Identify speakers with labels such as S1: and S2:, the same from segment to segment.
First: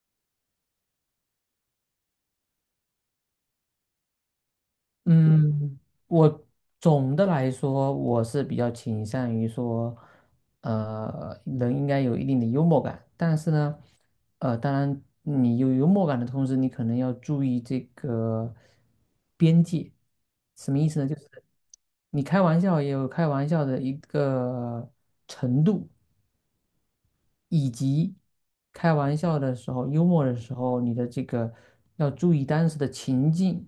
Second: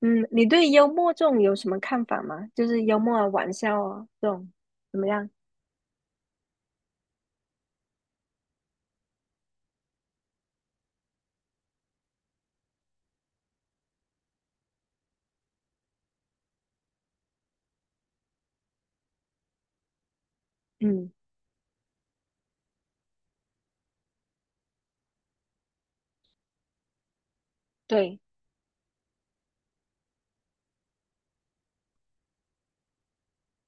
S1: 嗯，你对幽默这种有什么看法吗？就是幽默啊、玩笑啊这种怎么样？
S2: 嗯，我总的来说，我是比较倾向于说，人应该有一定的幽默感，但是呢，当然你有幽默感的同时，你可能要注意这个边界，什么意思呢？
S1: 嗯，
S2: 就是你开玩笑也有开玩笑的一个程度，以及
S1: 对。
S2: 开玩笑的时候，幽默的时候，你的这个要注意当时的情境。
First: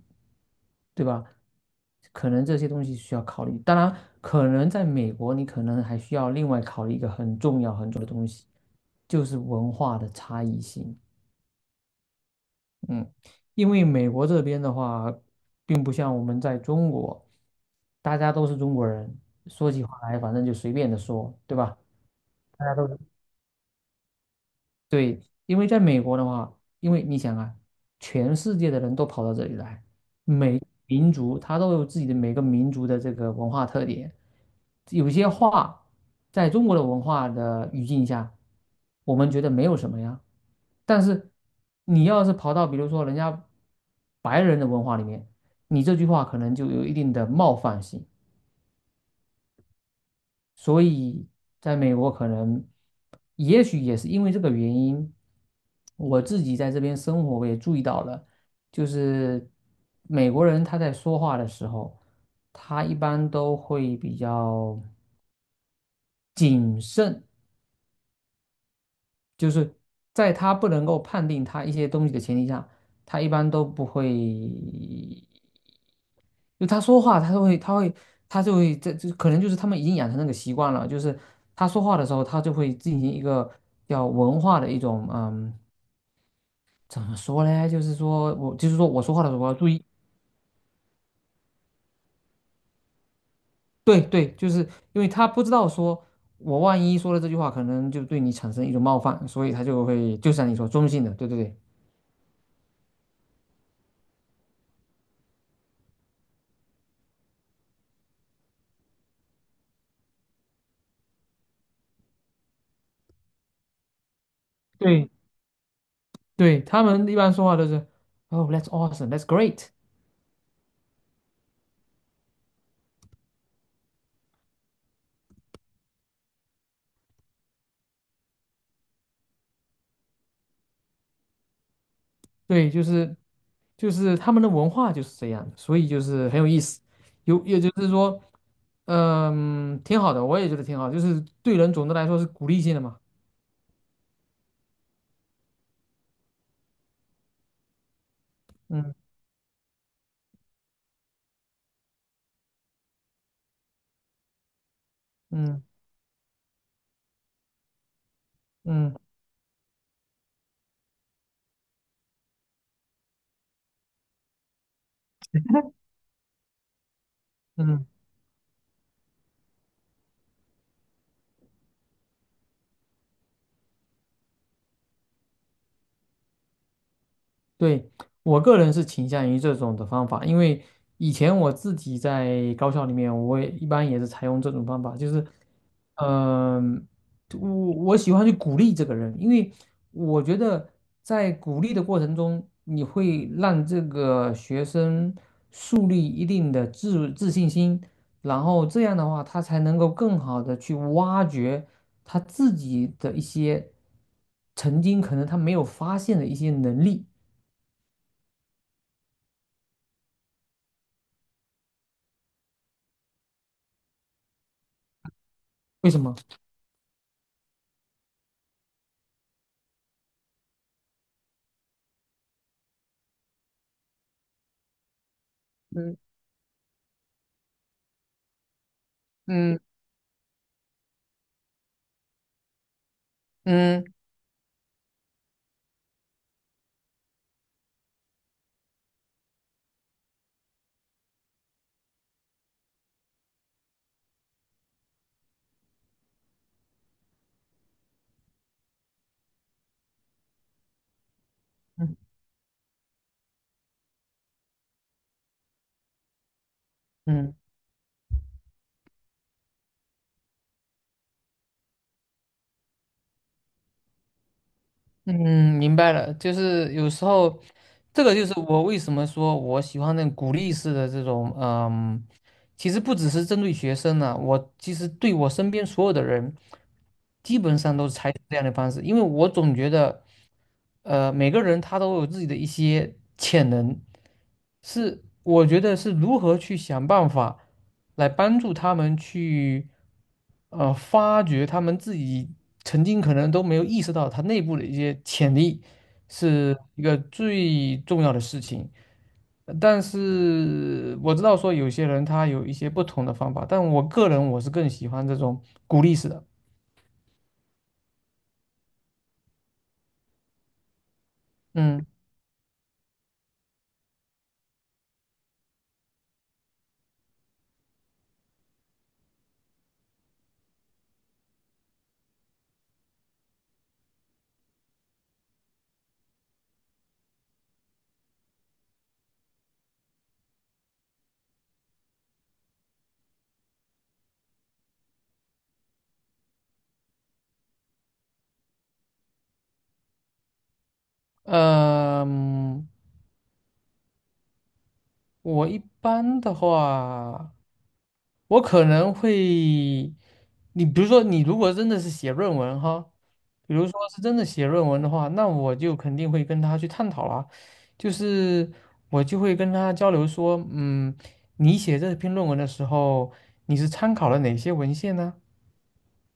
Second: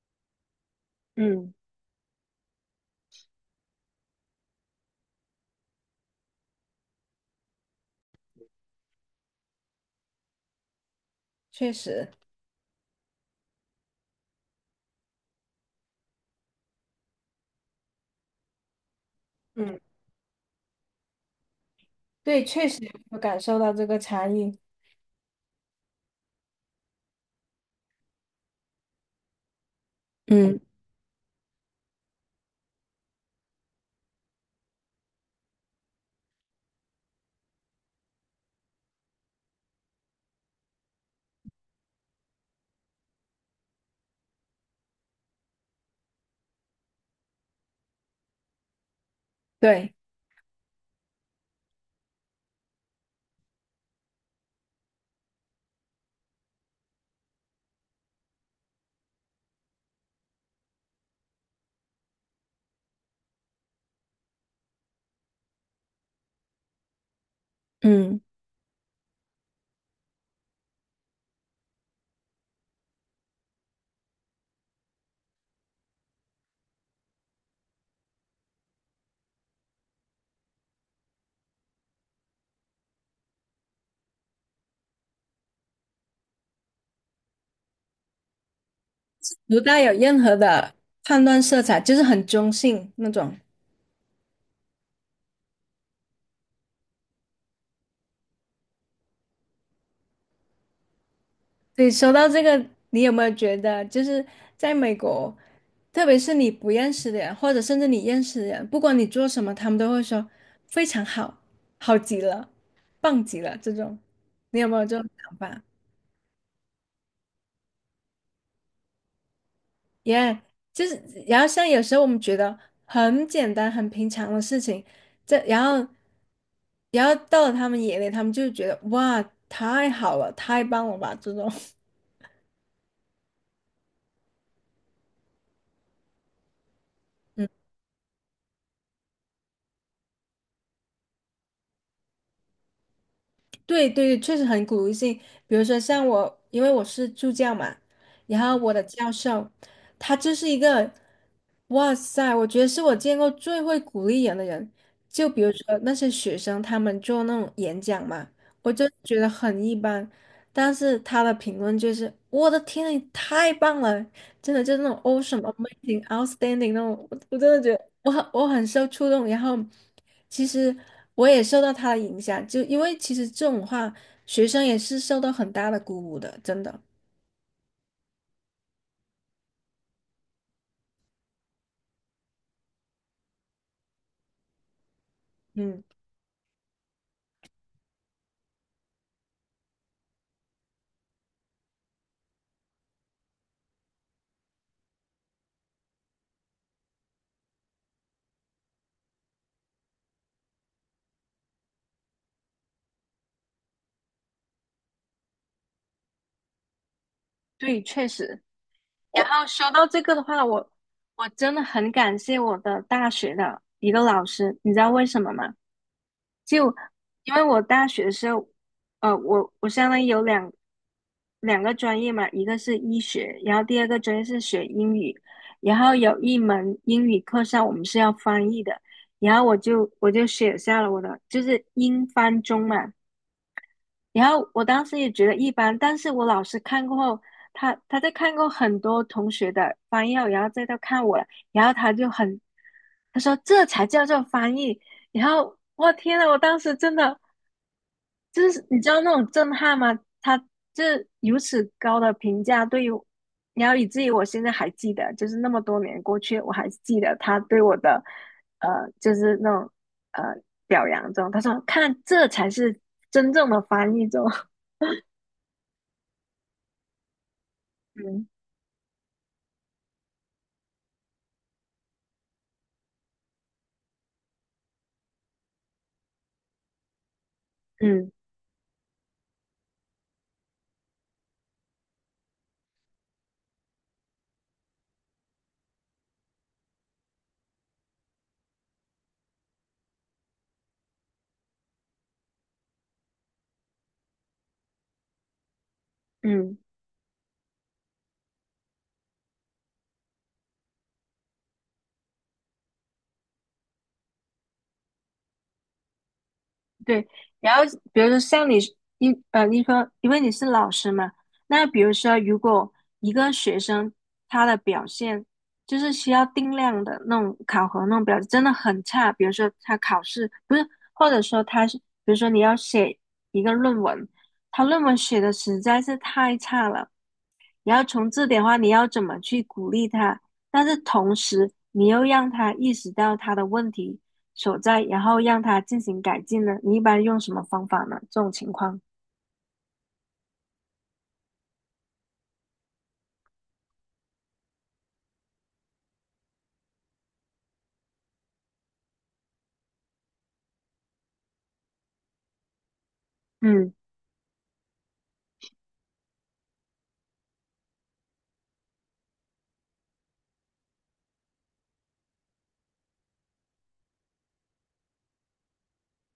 S2: 对吧？
S1: 嗯，
S2: 可能这些东西需要考虑。当然，可能在美国，你可能还需要另外考虑一个很重要很重要的东西，就是文化的差异性。
S1: 确实。
S2: 嗯，因为美国这边的话，并不像我们在中国，大家都是中国人，说
S1: 嗯，
S2: 起话来反正就随便的说，对吧？
S1: 对。
S2: 大
S1: 确
S2: 家都
S1: 实
S2: 是
S1: 有感受到这个差异。
S2: 对，因为在美国的话，因为你想啊，全世界的人都跑到这里来。
S1: 嗯，
S2: 民族，它都有自己的每个民族的这个文化特点。有些话在中国的文化的语境下，我们觉得没有什么呀。但是你要是跑到比如说人家白人的文化里面，你这句话可能就有一定的冒犯性。
S1: 对。
S2: 所以在美国可能，也许也是因为这个原因，我自己在这边生活，我也注意到了，就是美国人他在说话的时候，他一般都会比较谨慎，
S1: 嗯，
S2: 就是在他不能够判定他一些东西的前提下，他一般都不会就他说话，他就会，这可能就是他们已经养成那个习惯了，就是他说话的时候，他就会进行一个叫文化的一种，嗯，怎么说嘞？就是说我说话的时候我要
S1: 不
S2: 注
S1: 带
S2: 意，
S1: 有任何的判断色彩，就是很中性那种。
S2: 对对，就是因为他不知道说我万一说了这句话，可能就对你产生一种冒犯，所以他就会，就像你说中性的，对对
S1: 对，说到这个，你有没有觉得，就是在美国，特别是你不认识的人，或者甚至你认识的人，不管你做什么，他们都会说非常好，好极了，棒极了这种。你有没有这
S2: 对
S1: 种
S2: 对
S1: 想法？
S2: 对，他们一般说话都是，Oh, that's awesome, that's great。
S1: 耶。就是，然后像有时候我们觉得很简单、很平常的事情，这然后，然后到了他们眼里，他们就觉得哇，太好了，太棒了吧这种。
S2: 对，就是他们的文化就是这样所以就是很有意思。有也就是说，嗯，挺好的，我也觉得挺好，就是对人总的来说是鼓励性的嘛。
S1: 对对，确实很鼓励性。比如说像我，因为我是助教嘛，然后我的
S2: 嗯
S1: 教授，他就是一个，哇塞，我觉得是我见过最会鼓励人的人。就比如
S2: 嗯
S1: 说那些学生，他们做那种演讲嘛，我就
S2: 嗯
S1: 觉得很一般，但是他的评论就是，我的天，你太棒了，真的就是那种 awesome、amazing、outstanding 那种，我真的觉
S2: 嗯，
S1: 得。我很受触动，然后其实我也受到他的影响，就因为其实这种话，学生也是受到很大的鼓舞的，真的。
S2: 对，我个人是倾向于这种的方法，因为以前我自己在高校里面，我也一般也是采用这种方法，就是。
S1: 嗯。
S2: 嗯，我我喜欢去鼓励这个人，因为我觉得在鼓励的过程中，你会让这个学生树立一定的自信心，然后这样的话，他才能够更好的去挖掘他自己的一些曾经可能他没有发现的一些能力。
S1: 对，确实。然后说到这个的话，我真的很感谢我的大学的一个老师，你知道为什么吗？
S2: 为什么？
S1: 就因为我大学的时候，我相当于有两个专业嘛，一个是医学，然后第二个专业是学英语，然后有一门英语课上我们是要翻译的，然后我就写下了我的就是英翻中嘛，
S2: 嗯
S1: 然后我当时也觉得一般，但是我老师看过后，他在看过很多同学的翻译后，然后再到看我了，然后他就很，他说这才叫做翻译。然后我天呐，我当时真的就是你知道那种震撼吗？他这如此高的评价对于，然后以至于我现在还记得，就是那么多年过去，我还记得
S2: 嗯
S1: 他对我的，呃，就是那种呃表扬中，他说看这才是真正的翻译中。
S2: 嗯，明白了，就是有时候，这个就
S1: 嗯。
S2: 是我为什么说我喜欢那种鼓励式的这种，嗯，其实不只是针对学生呢、我其实对我身边所有的人，基本上都是
S1: 嗯
S2: 采取这样的方式，因为我总觉得。每个人他都有自己的一些潜能，是我觉得是如何去想办法来帮助他们去，发掘他们自己曾经可能都没有意识到他内部的一些潜力，是
S1: 嗯，
S2: 一个最重要的事情。但是我知道说有些人他有一些不同的方法，但我个人我是更喜欢这种鼓励式的。
S1: 对。然后比如说像你说因为你是老师嘛，那比
S2: 嗯，
S1: 如说如果一个学生他的表现就是需要定量的那种考核那种表现真的很差，比如说他考试不是，或者说他是，比如说你要写一个论文，他论文写的实在是太差了，你要从这点的话，你要怎么去鼓励他？但是同时，你又让他意识到他的问题所在，然后让他进行改进呢？你一般用什么方法呢？这种情况。
S2: 呃，嗯我一般的话。我可能会，你比如说，你如果真的是写论文哈，比如
S1: 嗯
S2: 说是真的写论文的话，那我就肯定会跟他去探讨啦，就是我就会跟他交流说，嗯，你写这篇论文的时候，你是参考了哪些文献呢？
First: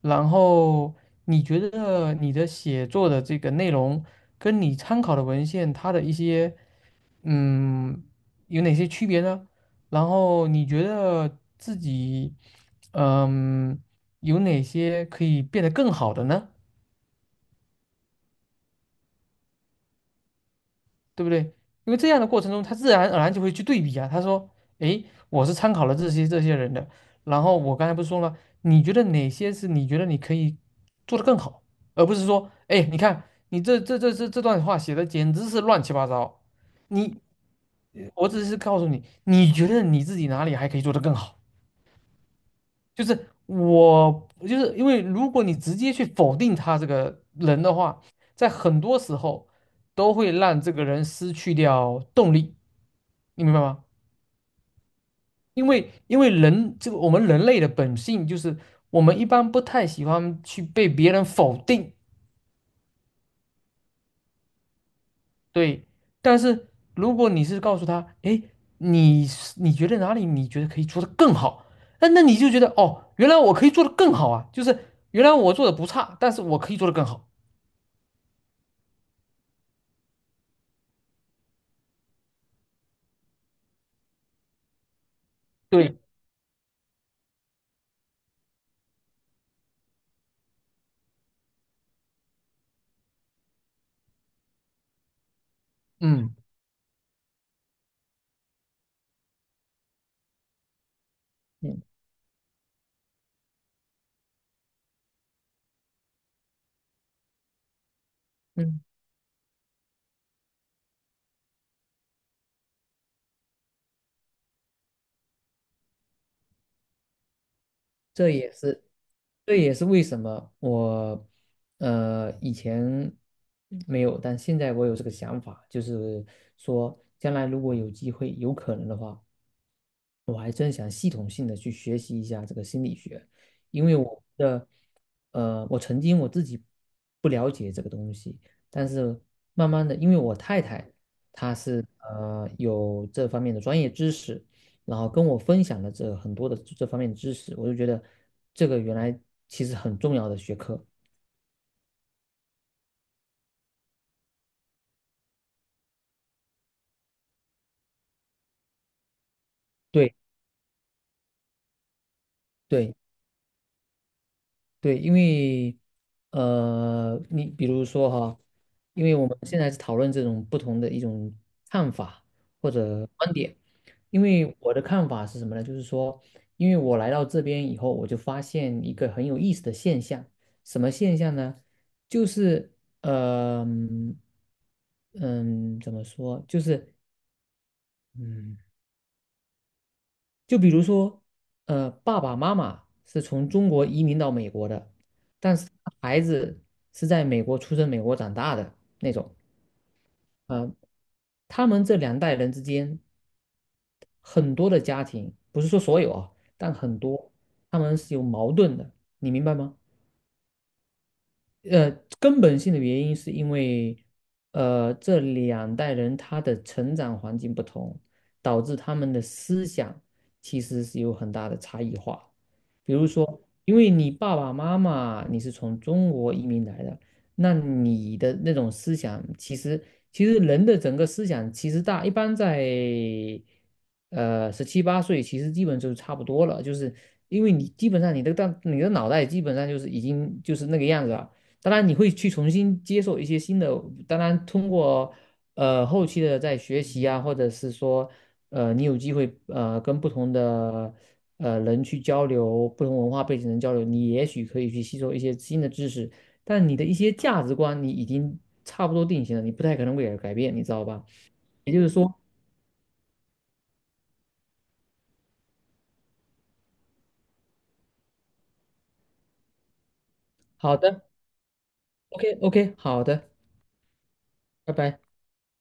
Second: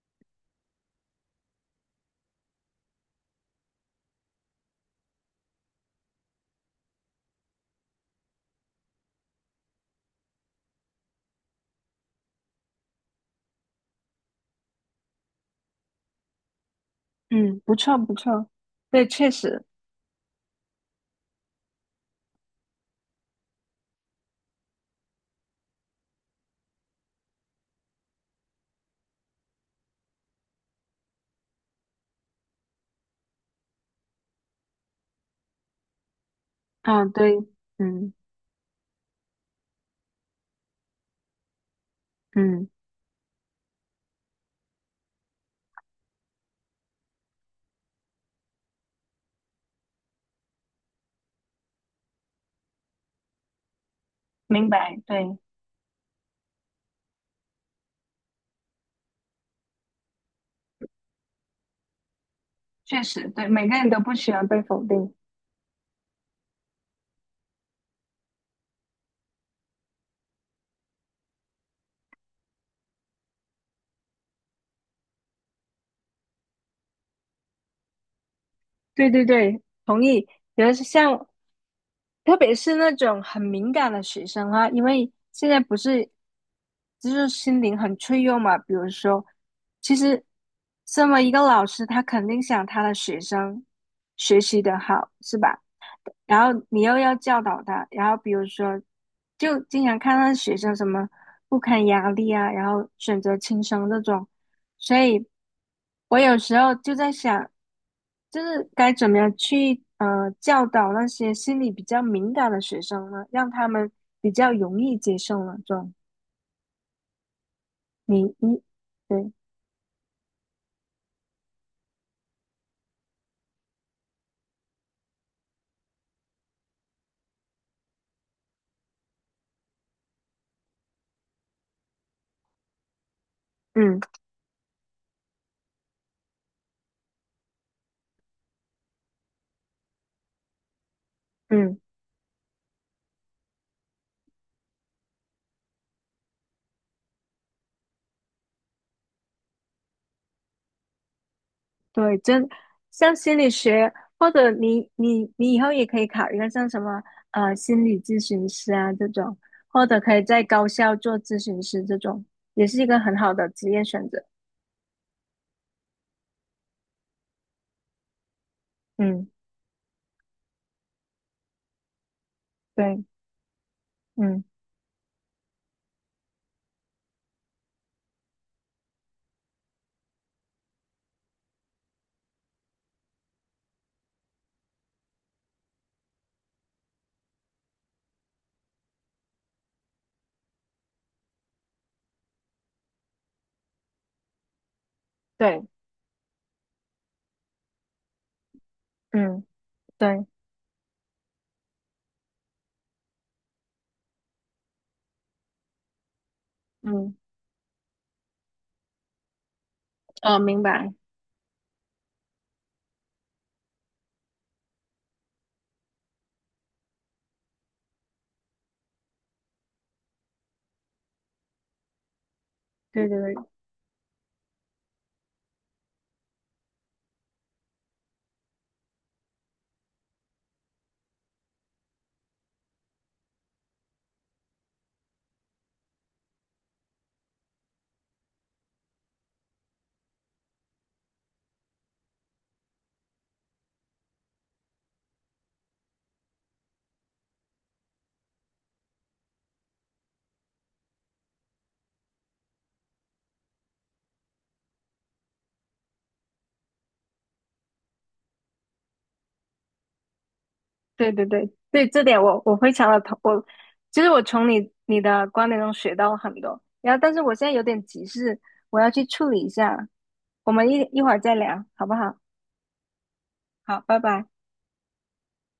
S2: 然后你觉得你的写作的这个内容跟你参考的文献它的一些嗯，有哪些区别呢？然后你觉得自己，嗯，有哪些可以变得更好的呢？
S1: 嗯，不错不错，对，确实。
S2: 对不对？因为这样的过程中，他自然而然就会去对比啊。他说：“诶，我是参考了这些这些人的，然后我刚才不是说了，你觉得哪些是你觉得你可以做得更好，而不是说，诶，你看你这段话写的简直是乱七八糟。
S1: 啊，
S2: 你，
S1: 对。嗯
S2: 我只是告诉你，你觉得你自己哪里还可以做得更好。”
S1: 嗯，
S2: 就是我，就是因为如果你直接去否定他这个人的话，在很多时候都会让这个人失去掉动力，你明白吗？
S1: 明白，对，
S2: 因为人这个我们人类的本性就是我们一般不太喜欢去被别人否定，
S1: 确实。对，每个人都不喜欢被否定。
S2: 对。但是如果你是告诉他，哎，你是你觉得哪里你觉得可以做得更好，那那你就觉得哦，原来我可以做得更好啊，就是原来我做的不差，但是我可以做得更好。
S1: 对对对，同意。比如是像特别是那种很敏感的学生啊，因为现在不
S2: 对。
S1: 是就是心灵很脆弱嘛。比如说，其实身为一个老师，他肯定想他的学生学习的好，是吧？
S2: 嗯
S1: 然后你又要教导他，然后比如说，就经常看到学生什么不
S2: 嗯
S1: 堪压力啊，然后选择轻生这种，所以我有时候就在想，就是
S2: 嗯，
S1: 该怎么样去教导那些心理比较敏感的学生呢，让他们比较容易接受呢？这种你
S2: 这也
S1: 你
S2: 是，
S1: 对。
S2: 这也是为什么我，以前没有，但现在我有这个想法，就是说，将来如果有机会、有可能的话，我还真想系统性的去学习一下这个心理学，因为
S1: 嗯
S2: 我的，我曾经我自己不了解这个东西，但是慢慢的，因为我太太她
S1: 嗯，
S2: 是有这方面的专业知识，然后跟我分享了这很多的这方面的知识，我就觉得这个原来其实很重要的学科。
S1: 对。真像心理学，或者你以后也可以考虑一个像什么心理咨询师啊这种，或者
S2: 对
S1: 可以在高校做咨询师这种，也是一
S2: 对，
S1: 个很好的职业选择。
S2: 对，因为你比如说哈，因为我
S1: 嗯，
S2: 们现在是讨论这种不同的一种看法或
S1: 对。
S2: 者观点，因
S1: 嗯，
S2: 为我的看法是什么呢？就是说，因为我来到这边以后，我就发现一个很有意思的现象，什么现象呢？就是呃，嗯，嗯怎么说？就是嗯。就比如说，爸爸妈妈是从中国移民到美国的，但
S1: 对。
S2: 是孩子是在美国出生、美国长大的那种。
S1: 嗯，对。
S2: 呃，他们这两代人之间，很多的家庭，不是说所有啊，但很
S1: 嗯。
S2: 多，他们是有矛盾的，你明白吗？
S1: 哦，明白。
S2: 呃，根本性的原因是因为，这两代人他的成长环境不同，导致他们的思想其实是有很大的差异化。比如
S1: 对对
S2: 说，
S1: 对。
S2: 因为你爸爸妈妈你是从中国移民来的，那你的那种思想，其实其实人的整个思想其实大一般在，十七八岁其实基本就是差不多了，就是因为你基本上你的大你的脑袋基本上就是已经就是那个样子了。当然你会去重新接受一些新的，当然通过后期的在学习啊，或者是说你有机会跟不同的人去交流，不同文化背景的人交流，你也许可以去吸收一些新的知识，但你的一些价值观你已经差不多定型了，你不太可能会改变，你知道吧？
S1: 对对对
S2: 也就
S1: 对，
S2: 是
S1: 这
S2: 说，
S1: 点我非常的同我，其实我从你的观点中学到了很多。然后，但是我现在有点急事，我要去处理一下，我们
S2: 好
S1: 一
S2: 的
S1: 会儿再聊，好不好？
S2: ，OK OK，好的，
S1: 好，拜拜。
S2: 拜拜。